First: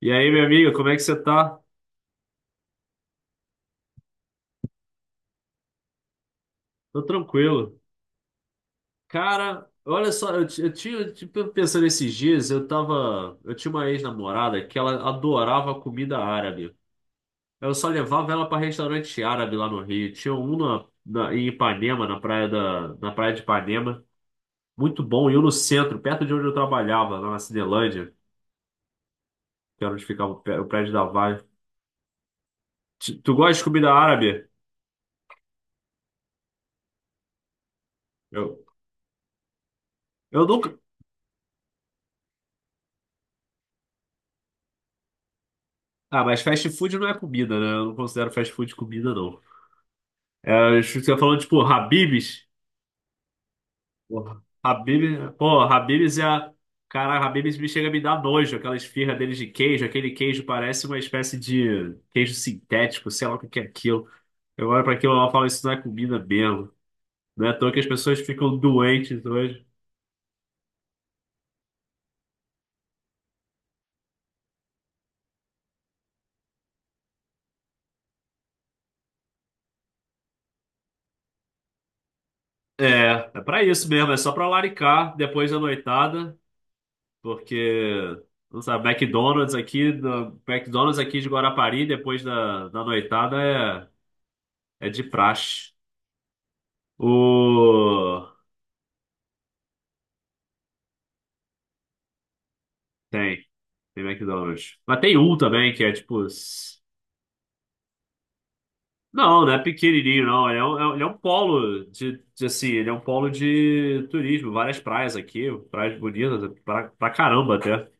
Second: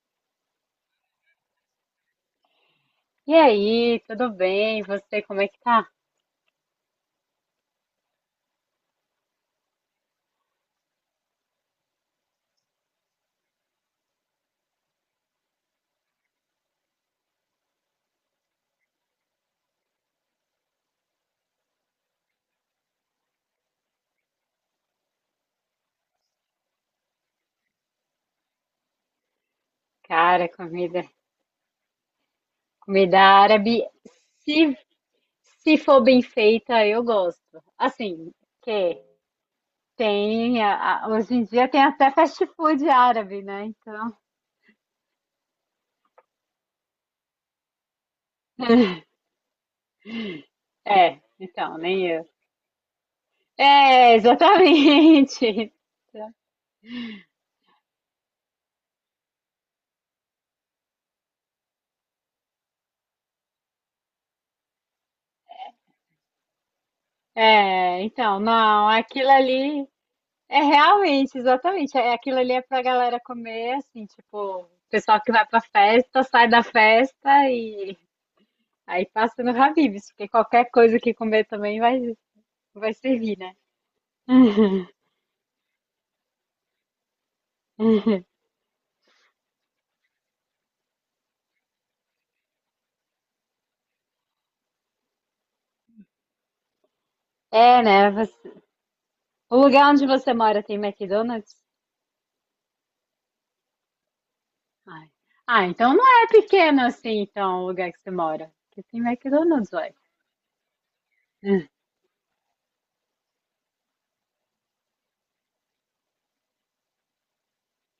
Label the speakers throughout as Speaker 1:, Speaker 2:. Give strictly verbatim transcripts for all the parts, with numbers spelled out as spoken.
Speaker 1: E aí, minha amiga, como é que você tá?
Speaker 2: E aí, tudo bem? Você, como é que tá?
Speaker 1: Tô tranquilo. Cara, olha só, eu, ti- eu tinha, tipo, pensando esses dias, eu tava, eu tinha uma ex-namorada que ela adorava comida árabe. Eu só levava ela pra restaurante árabe lá no Rio. Tinha um na, na- em Ipanema, na praia da, na praia de Ipanema, muito bom, e um no centro, perto de onde eu trabalhava, lá na Cinelândia, que era onde ficava o
Speaker 2: Cara,
Speaker 1: pé- o prédio
Speaker 2: comida,
Speaker 1: da Vale. Ti-
Speaker 2: comida
Speaker 1: Tu gosta de
Speaker 2: árabe,
Speaker 1: comida árabe?
Speaker 2: se, se for bem feita, eu gosto. Assim,
Speaker 1: Eu,
Speaker 2: que
Speaker 1: eu
Speaker 2: tem,
Speaker 1: nunca.
Speaker 2: a- a- hoje em dia tem até fast food árabe, né? Então,
Speaker 1: Ah, mas fast food não é comida, né? Eu não considero fast food comida, não. É, acho que você
Speaker 2: é,
Speaker 1: falou, tipo,
Speaker 2: então, nem eu.
Speaker 1: Habib's.
Speaker 2: É,
Speaker 1: Porra, Habib, pô,
Speaker 2: exatamente.
Speaker 1: Habib's é a. Cara, Habib's me chega a me dar nojo, aquela esfirra deles de queijo. Aquele queijo parece uma espécie de queijo sintético, sei lá o que que é aquilo. Eu olho pra aquilo e falo, isso não é comida mesmo. Não é à toa que as
Speaker 2: É,
Speaker 1: pessoas
Speaker 2: então,
Speaker 1: ficam
Speaker 2: não,
Speaker 1: doentes
Speaker 2: aquilo
Speaker 1: hoje.
Speaker 2: ali é realmente, exatamente, é, aquilo ali é pra galera comer, assim, tipo, o pessoal que vai pra festa, sai da festa. Aí passa no Habib's, porque qualquer coisa que comer também vai, vai
Speaker 1: É,
Speaker 2: servir,
Speaker 1: é
Speaker 2: né?
Speaker 1: pra isso mesmo, é só pra laricar depois da noitada, porque, não sabe, McDonald's aqui, do- McDonald's aqui de Guarapari, depois da, da noitada, é, é de praxe.
Speaker 2: É, né?
Speaker 1: O...
Speaker 2: Você- o lugar onde você mora tem McDonald's?
Speaker 1: Tem, tem McDonald's. Mas
Speaker 2: Ai.
Speaker 1: tem um
Speaker 2: Ah,
Speaker 1: também que é
Speaker 2: então não
Speaker 1: tipo.
Speaker 2: é
Speaker 1: s-
Speaker 2: pequeno assim, então, o lugar que você mora. Porque tem
Speaker 1: Não, não é
Speaker 2: McDonald's, ué.
Speaker 1: pequenininho, não. Ele é um, é um ele é um polo de, de, assim, ele é um polo de turismo. Várias praias aqui, praias bonitas pra, pra caramba até.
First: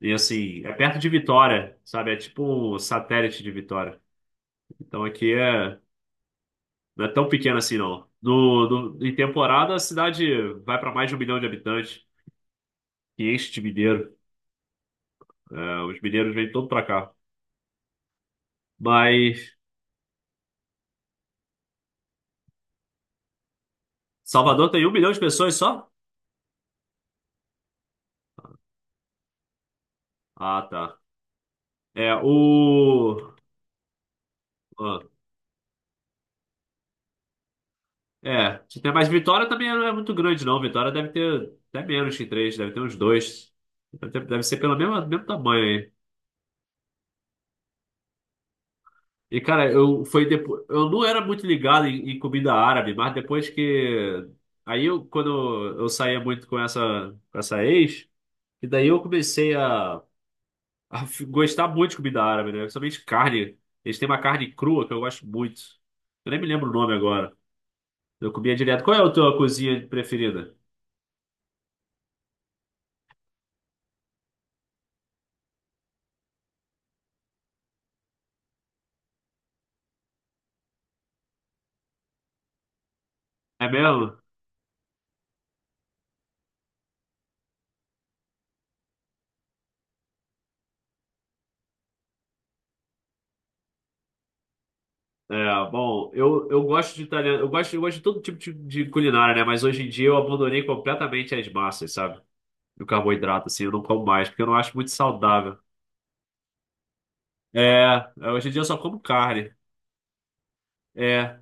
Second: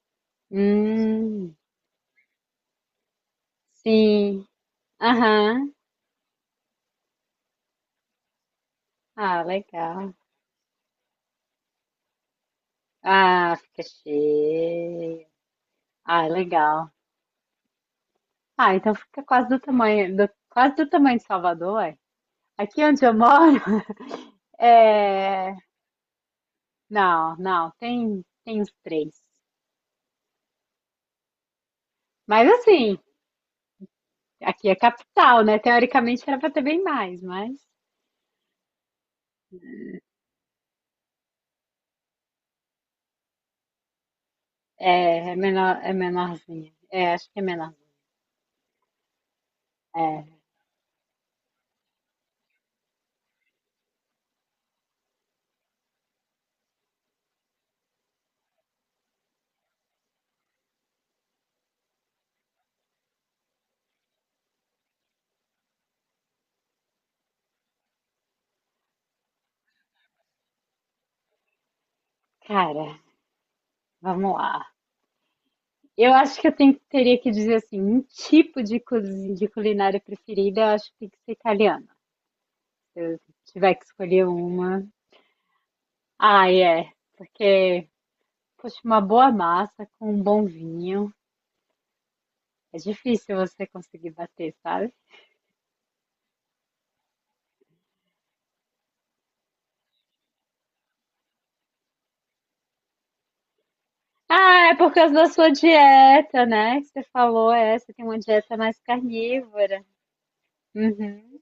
Speaker 1: E assim, é perto de
Speaker 2: Hum,
Speaker 1: Vitória, sabe? É tipo um satélite de Vitória.
Speaker 2: sim.
Speaker 1: Então aqui
Speaker 2: Aham.
Speaker 1: é, não é tão pequeno assim, não. No, no- em
Speaker 2: Ah,
Speaker 1: temporada, a
Speaker 2: legal.
Speaker 1: cidade vai pra mais de um milhão de habitantes, que enche
Speaker 2: Ah,
Speaker 1: de
Speaker 2: fica
Speaker 1: mineiro.
Speaker 2: cheio.
Speaker 1: É, os
Speaker 2: Ah,
Speaker 1: mineiros vêm todos pra
Speaker 2: legal.
Speaker 1: cá.
Speaker 2: Ah, então fica
Speaker 1: Mas
Speaker 2: quase do tamanho, do- quase do tamanho de Salvador, ué. Aqui onde eu moro,
Speaker 1: Salvador tem um milhão de pessoas
Speaker 2: é,
Speaker 1: só?
Speaker 2: não, não, tem, tem os três.
Speaker 1: Ah, tá. É,
Speaker 2: Mas assim,
Speaker 1: o.
Speaker 2: aqui é
Speaker 1: ah,
Speaker 2: capital, né? Teoricamente era para ter bem mais, mas
Speaker 1: é, tem- mas Vitória também não é muito grande, não. Vitória deve ter até menos que três, deve ter uns dois. Deve ter- deve ser pelo
Speaker 2: é,
Speaker 1: mesmo, mesmo
Speaker 2: é
Speaker 1: tamanho
Speaker 2: menor,
Speaker 1: aí.
Speaker 2: é menorzinha. É, acho que é menor.
Speaker 1: E, cara, eu foi
Speaker 2: É,
Speaker 1: depois. Eu não era muito ligado em, em comida árabe, mas depois que. Aí eu, quando eu saía muito com essa, com essa ex, e daí eu comecei a, a f- gostar muito de comida árabe, né? Principalmente carne. Eles têm uma carne crua que eu gosto muito. Eu nem me lembro o nome agora. Eu comia direto. Qual é a tua cozinha preferida?
Speaker 2: cara, vamos lá. Eu acho que eu tenho- teria que dizer assim, um tipo de, cozi- de culinária preferida, eu acho que tem que ser italiana. Se
Speaker 1: É
Speaker 2: tiver que
Speaker 1: mesmo?
Speaker 2: escolher uma. Ah, é. Porque, poxa, uma boa massa com um bom vinho. É difícil você conseguir bater, sabe?
Speaker 1: É, bom, eu, eu gosto de italiano, eu gosto, eu gosto de todo tipo de, de culinária, né? Mas hoje em dia eu abandonei completamente as massas, sabe? O carboidrato, assim, eu não como mais, porque eu não
Speaker 2: Ah, é
Speaker 1: acho muito
Speaker 2: por causa da sua
Speaker 1: saudável.
Speaker 2: dieta, né? Que você falou, é, você tem
Speaker 1: É,
Speaker 2: uma
Speaker 1: é, hoje em
Speaker 2: dieta
Speaker 1: dia eu só
Speaker 2: mais
Speaker 1: como carne.
Speaker 2: carnívora.
Speaker 1: É,
Speaker 2: Uhum.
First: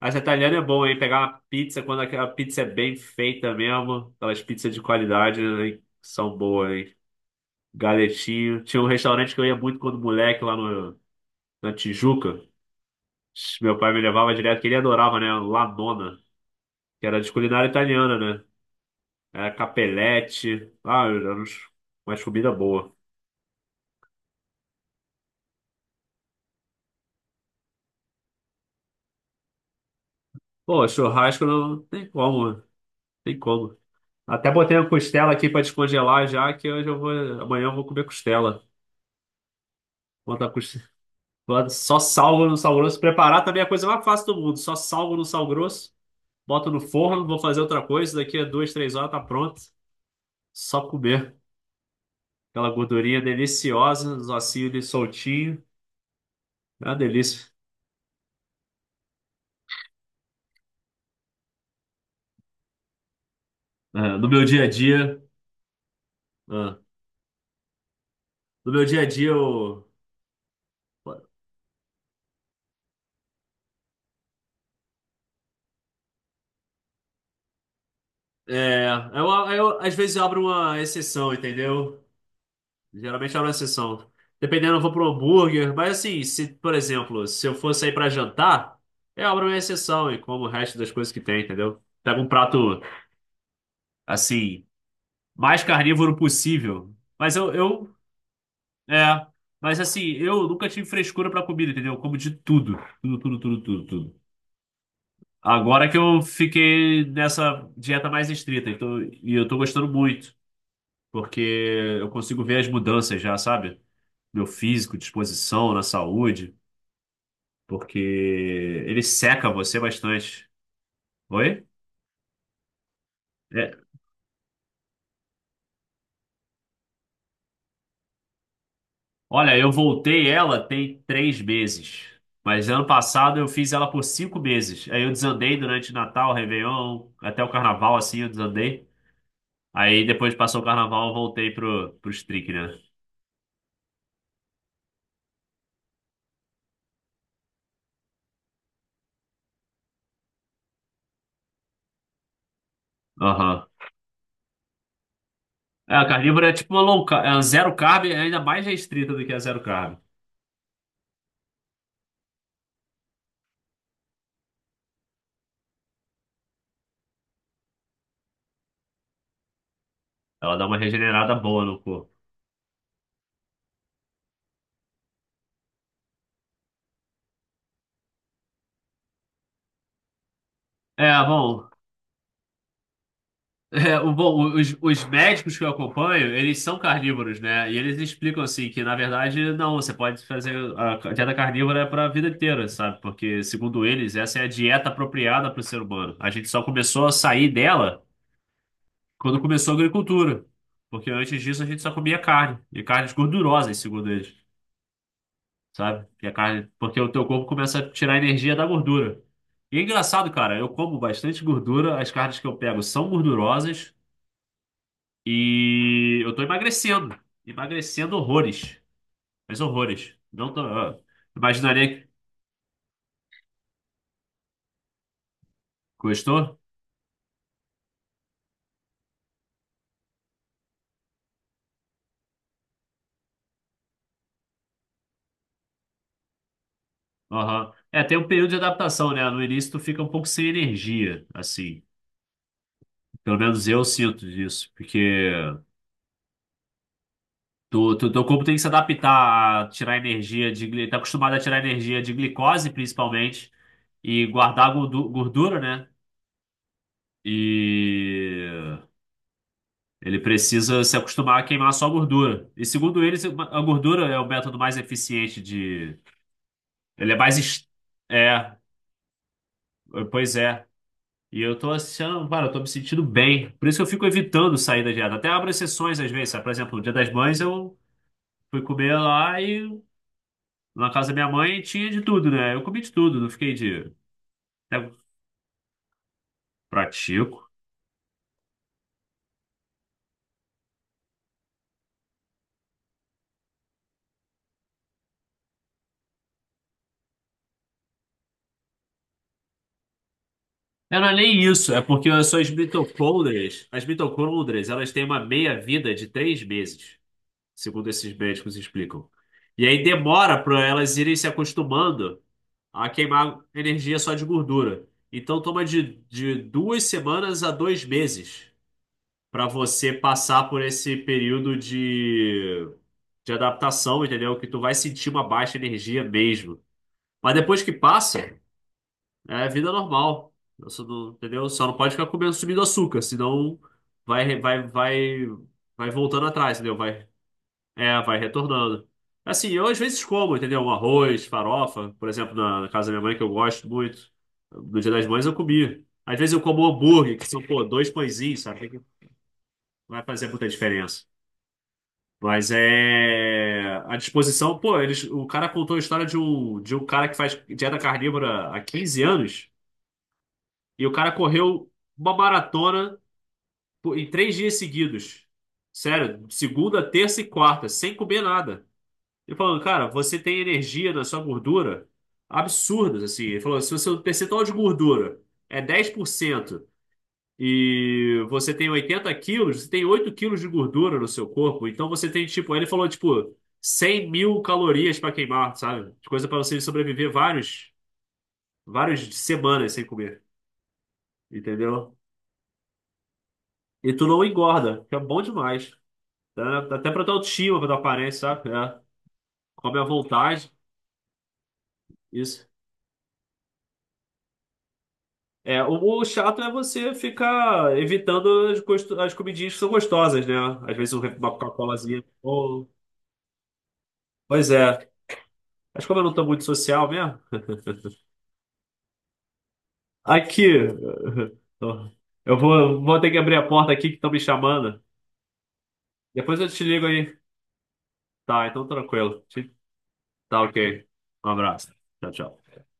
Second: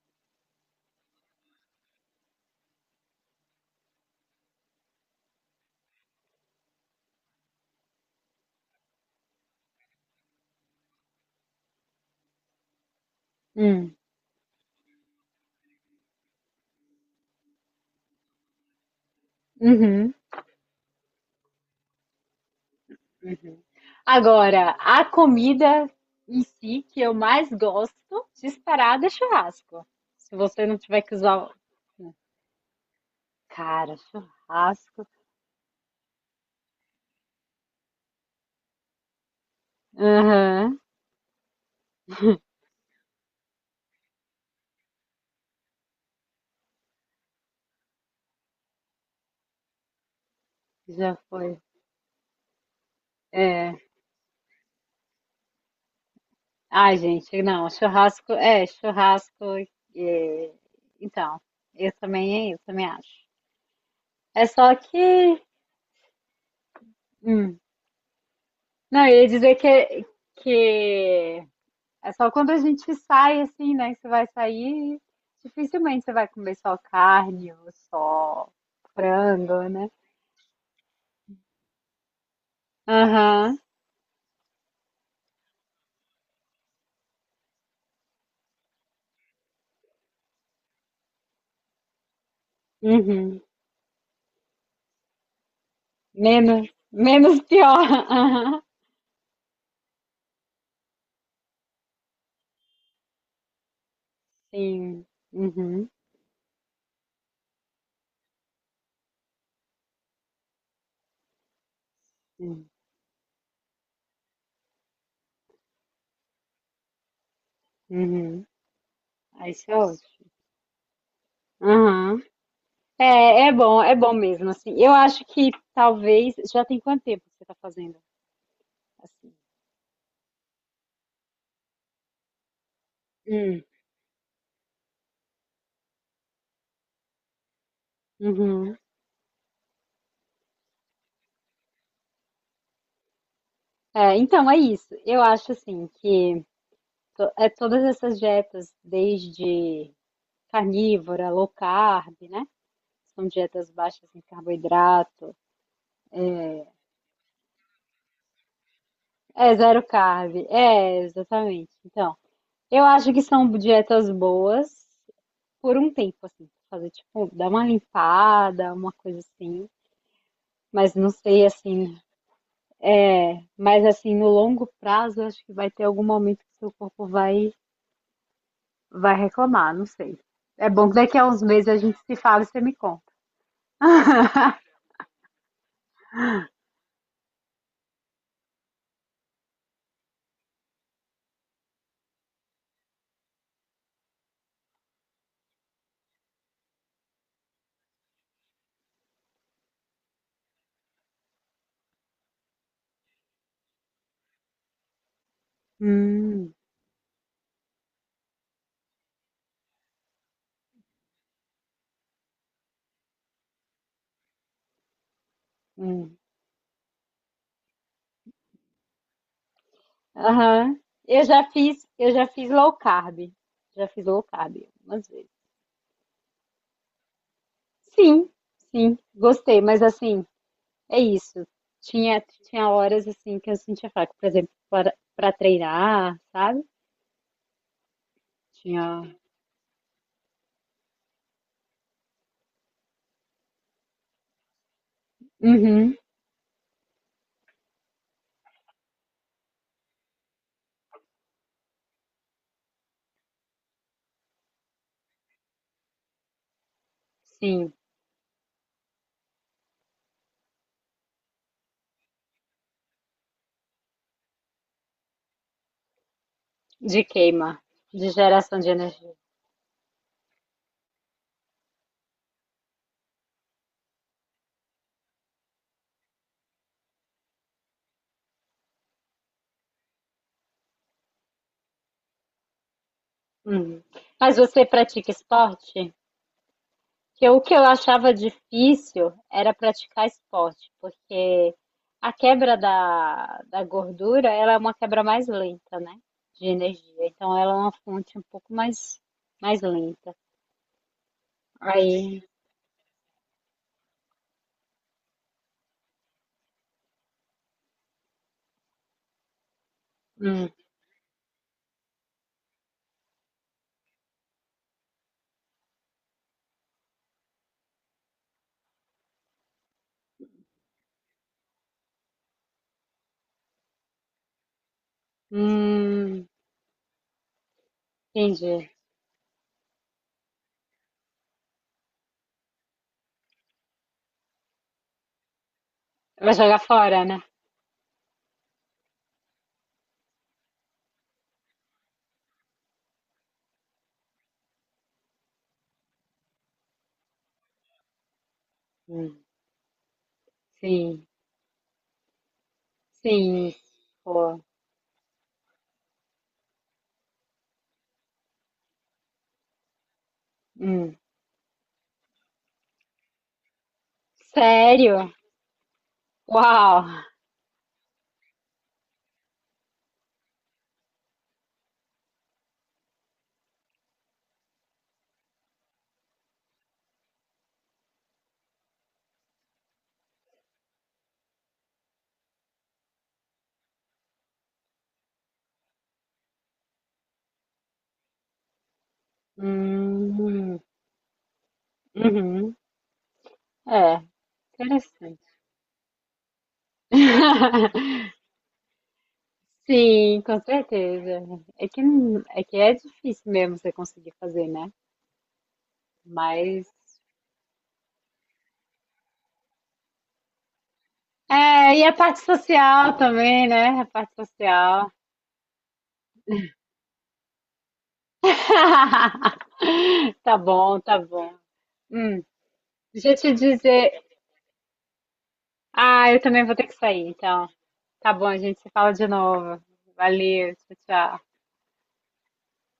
Speaker 1: as italianas é bom, hein? Pegar uma pizza quando aquela pizza é bem feita mesmo, aquelas pizzas de qualidade, né? São boas, hein? Galetinho. Tinha um restaurante que eu ia muito quando moleque lá no, na Tijuca. Meu pai
Speaker 2: Hum.
Speaker 1: me levava direto, que ele adorava, né? Lanona que era de culinária italiana, né? Era
Speaker 2: Uhum.
Speaker 1: capelete. Ah, era uns- umas comida boa.
Speaker 2: Agora, a comida em si que eu mais gosto, disparada, é churrasco. Se você não
Speaker 1: Pô,
Speaker 2: tiver que
Speaker 1: churrasco
Speaker 2: usar.
Speaker 1: não tem
Speaker 2: O-
Speaker 1: como, tem como.
Speaker 2: cara,
Speaker 1: Até botei uma
Speaker 2: churrasco.
Speaker 1: costela aqui pra descongelar já, que hoje eu vou, amanhã eu vou comer costela. Bota a
Speaker 2: Aham,
Speaker 1: costela. Só salgo no sal grosso. Preparar também é a coisa mais fácil do mundo. Só salgo no sal grosso, boto no forno, vou fazer outra coisa. Daqui a duas, três horas tá pronto. Só
Speaker 2: já
Speaker 1: comer.
Speaker 2: foi.
Speaker 1: Aquela gordurinha
Speaker 2: É.
Speaker 1: deliciosa, os ossinhos ali soltinhos. Ah,
Speaker 2: Ai, gente,
Speaker 1: delícia.
Speaker 2: não, churrasco. É, churrasco. É, então, eu também, eu também acho.
Speaker 1: É, no meu
Speaker 2: É
Speaker 1: dia a
Speaker 2: só
Speaker 1: dia.
Speaker 2: que.
Speaker 1: ah,
Speaker 2: hum,
Speaker 1: no meu dia a
Speaker 2: Não, eu
Speaker 1: dia,
Speaker 2: ia dizer
Speaker 1: eu.
Speaker 2: que, que é só quando a gente sai assim, né? Que você vai sair, dificilmente você vai comer só carne ou só
Speaker 1: É, eu,
Speaker 2: frango,
Speaker 1: eu,
Speaker 2: né?
Speaker 1: às vezes eu abro uma exceção, entendeu? Geralmente eu abro uma
Speaker 2: Aham,
Speaker 1: exceção. Dependendo, eu vou pro hambúrguer. Mas assim, se, por exemplo, se eu for sair pra jantar, eu abro uma exceção e como o resto das coisas que tem, entendeu? Pego um prato,
Speaker 2: uhum.
Speaker 1: assim, mais carnívoro
Speaker 2: Menos,
Speaker 1: possível. Mas
Speaker 2: menos
Speaker 1: eu,
Speaker 2: pior.
Speaker 1: eu,
Speaker 2: Aham,
Speaker 1: é. Mas assim, eu nunca tive frescura pra comida, entendeu? Eu como de tudo. Tudo, tudo, tudo, tudo, tudo.
Speaker 2: sim.
Speaker 1: Agora
Speaker 2: Uhum.
Speaker 1: que eu fiquei nessa dieta mais estrita, então, e eu tô gostando muito, porque eu consigo ver as
Speaker 2: Sim.
Speaker 1: mudanças já, sabe? Meu físico, disposição, na saúde, porque
Speaker 2: Uhum.
Speaker 1: ele
Speaker 2: Ah,
Speaker 1: seca
Speaker 2: isso é
Speaker 1: você
Speaker 2: ótimo.
Speaker 1: bastante. Oi?
Speaker 2: Aham. É, é
Speaker 1: É.
Speaker 2: bom, é bom mesmo, assim. Eu acho que talvez. Já tem quanto tempo que você tá fazendo assim?
Speaker 1: Olha, eu voltei ela tem três meses, mas ano passado eu
Speaker 2: Hum,
Speaker 1: fiz ela por cinco meses. Aí eu desandei durante Natal, Réveillon, até o Carnaval, assim, eu
Speaker 2: uhum.
Speaker 1: desandei. Aí depois passou o Carnaval, eu voltei pro, pro strict né?
Speaker 2: É, então, é isso. Eu acho assim que. to- é todas essas dietas, desde carnívora, low carb, né? São
Speaker 1: Aham.
Speaker 2: dietas baixas em carboidrato.
Speaker 1: É, a carnívora é tipo uma low carb, é uma zero carb, é ainda mais restrita do que a
Speaker 2: É,
Speaker 1: zero
Speaker 2: zero
Speaker 1: carb.
Speaker 2: carb. É, exatamente. Então, eu acho que são dietas boas por um tempo, assim. Fazer, tipo, dar uma limpada, uma coisa assim.
Speaker 1: Ela dá uma
Speaker 2: Mas não
Speaker 1: regenerada
Speaker 2: sei,
Speaker 1: boa no
Speaker 2: assim,
Speaker 1: corpo.
Speaker 2: é, mas assim, no longo prazo, eu acho que vai ter algum momento que seu corpo vai, vai reclamar, não sei. É bom que
Speaker 1: É,
Speaker 2: daqui a uns
Speaker 1: bom,
Speaker 2: meses a gente se fala e você me conta.
Speaker 1: é, o, bom, os, os médicos que eu acompanho, eles são carnívoros, né? E eles explicam assim que, na verdade, não, você pode fazer a dieta carnívora para a vida inteira, sabe? Porque, segundo eles, essa é a dieta apropriada para o ser humano. A gente só começou a sair dela quando começou a agricultura. Porque antes disso a gente só comia carne, e carnes gordurosas, segundo eles. Sabe? Que a
Speaker 2: Hum.
Speaker 1: carne, porque o teu corpo começa a tirar energia da gordura. E é engraçado, cara, eu como bastante gordura, as carnes que eu pego são gordurosas
Speaker 2: Hum,
Speaker 1: e eu tô emagrecendo, emagrecendo horrores, mas horrores. Não tô,
Speaker 2: aham.
Speaker 1: ah,
Speaker 2: Eu já fiz,
Speaker 1: imaginaria que
Speaker 2: eu já fiz low carb. Já fiz low carb algumas vezes.
Speaker 1: gostou?
Speaker 2: Sim, sim, gostei, mas assim, é isso. Tinha, tinha horas assim que eu sentia fraco, por exemplo, para, para treinar, sabe?
Speaker 1: Aham. É, tem um período de
Speaker 2: Tinha.
Speaker 1: adaptação, né? No início tu fica um pouco sem energia, assim. Pelo menos eu sinto isso, porque
Speaker 2: Uhum,
Speaker 1: Tu, tu, teu corpo tem que se adaptar a tirar energia de. gli- Tá acostumado a tirar energia de glicose, principalmente. E guardar gordu- gordura, né?
Speaker 2: sim,
Speaker 1: E ele precisa se acostumar a queimar só gordura. E segundo ele, a gordura é o método mais eficiente de.
Speaker 2: de
Speaker 1: Ele é mais.
Speaker 2: queima,
Speaker 1: es-
Speaker 2: de
Speaker 1: É,
Speaker 2: geração de energia.
Speaker 1: pois é. E eu tô achando, cara, eu tô me sentindo bem. Por isso que eu fico evitando sair da dieta. Até abro exceções às vezes, sabe? Por exemplo, no Dia das Mães eu fui comer lá e na casa da minha mãe tinha de tudo, né? Eu comi de tudo, não fiquei
Speaker 2: Uhum.
Speaker 1: de.
Speaker 2: Mas você
Speaker 1: Até
Speaker 2: pratica esporte? Que o
Speaker 1: pratico.
Speaker 2: que eu achava difícil era praticar esporte, porque a quebra da, da gordura, ela é uma quebra mais lenta, né? De energia. Então ela é uma fonte um pouco mais, mais lenta.
Speaker 1: É não é nem isso, é porque
Speaker 2: Aí,
Speaker 1: as suas mitocôndrias, as mitocôndrias, elas têm uma meia-vida de três meses, segundo esses médicos explicam. E aí demora
Speaker 2: hum,
Speaker 1: para elas irem se acostumando a queimar energia só de gordura. Então toma de, de duas semanas a dois meses para você passar por esse período de, de adaptação, entendeu? Que tu vai sentir uma baixa energia
Speaker 2: hum,
Speaker 1: mesmo. Mas depois que passa,
Speaker 2: entendi.
Speaker 1: é vida normal. Eu só não- Entendeu? Só não pode ficar comendo subindo açúcar, senão vai, vai, vai, vai voltando
Speaker 2: Vai
Speaker 1: atrás,
Speaker 2: jogar
Speaker 1: entendeu?
Speaker 2: fora,
Speaker 1: Vai,
Speaker 2: né?
Speaker 1: é, vai retornando. Assim, eu às vezes como, entendeu? Um arroz, farofa, por exemplo, na, na casa da minha mãe, que eu gosto muito. No Dia das Mães eu comi. Às vezes eu como hambúrguer, que são, pô, dois pãezinhos, sabe? Que não
Speaker 2: Hum,
Speaker 1: vai fazer muita diferença.
Speaker 2: sim,
Speaker 1: Mas
Speaker 2: sim,
Speaker 1: é. A
Speaker 2: pô.
Speaker 1: disposição, pô, eles, o cara contou a história de um, de um cara que faz dieta carnívora há quinze anos. E o
Speaker 2: Hum.
Speaker 1: cara correu uma maratona por- em três dias
Speaker 2: Sério?
Speaker 1: seguidos. Sério,
Speaker 2: Uau!
Speaker 1: segunda, terça e quarta, sem comer nada. Ele falou, cara, você tem energia na sua gordura absurdas, assim. Ele falou, se você, o percentual de gordura é dez por cento e você tem oitenta quilos, você tem oito quilos de gordura no seu corpo. Então você tem, tipo, ele falou, tipo, cem mil calorias para queimar, sabe? Coisa para você sobreviver vários, várias semanas sem comer,
Speaker 2: Hum,
Speaker 1: entendeu?
Speaker 2: uhum.
Speaker 1: E
Speaker 2: É,
Speaker 1: tu não engorda, que é bom
Speaker 2: interessante.
Speaker 1: demais. Tá? Até pra tua autoestima, pra tua aparência, sabe? É. Come à
Speaker 2: Sim, com
Speaker 1: vontade.
Speaker 2: certeza. É que, não- é
Speaker 1: Isso.
Speaker 2: que é difícil mesmo você conseguir fazer, né?
Speaker 1: É, o, o chato é
Speaker 2: Mas.
Speaker 1: você ficar evitando as, gosto- as comidinhas que são gostosas, né? Às vezes um re- uma
Speaker 2: É, e a
Speaker 1: Coca-Colazinha.
Speaker 2: parte
Speaker 1: Ou...
Speaker 2: social também, né? A parte
Speaker 1: Pois é.
Speaker 2: social.
Speaker 1: Mas como eu não tô muito social mesmo.
Speaker 2: Tá
Speaker 1: Aqui.
Speaker 2: bom, tá bom. Hum,
Speaker 1: Eu vou, vou
Speaker 2: deixa
Speaker 1: ter
Speaker 2: eu
Speaker 1: que
Speaker 2: te
Speaker 1: abrir a porta aqui
Speaker 2: dizer.
Speaker 1: que estão me chamando.
Speaker 2: Ah, eu
Speaker 1: Depois
Speaker 2: também
Speaker 1: eu
Speaker 2: vou
Speaker 1: te
Speaker 2: ter que
Speaker 1: ligo
Speaker 2: sair,
Speaker 1: aí.
Speaker 2: então. Tá bom, a
Speaker 1: Tá,
Speaker 2: gente
Speaker 1: então
Speaker 2: se fala de
Speaker 1: tranquilo. Te-
Speaker 2: novo.
Speaker 1: Tá
Speaker 2: Valeu, tchau,
Speaker 1: ok.
Speaker 2: tchau.
Speaker 1: Um abraço. Tchau, tchau.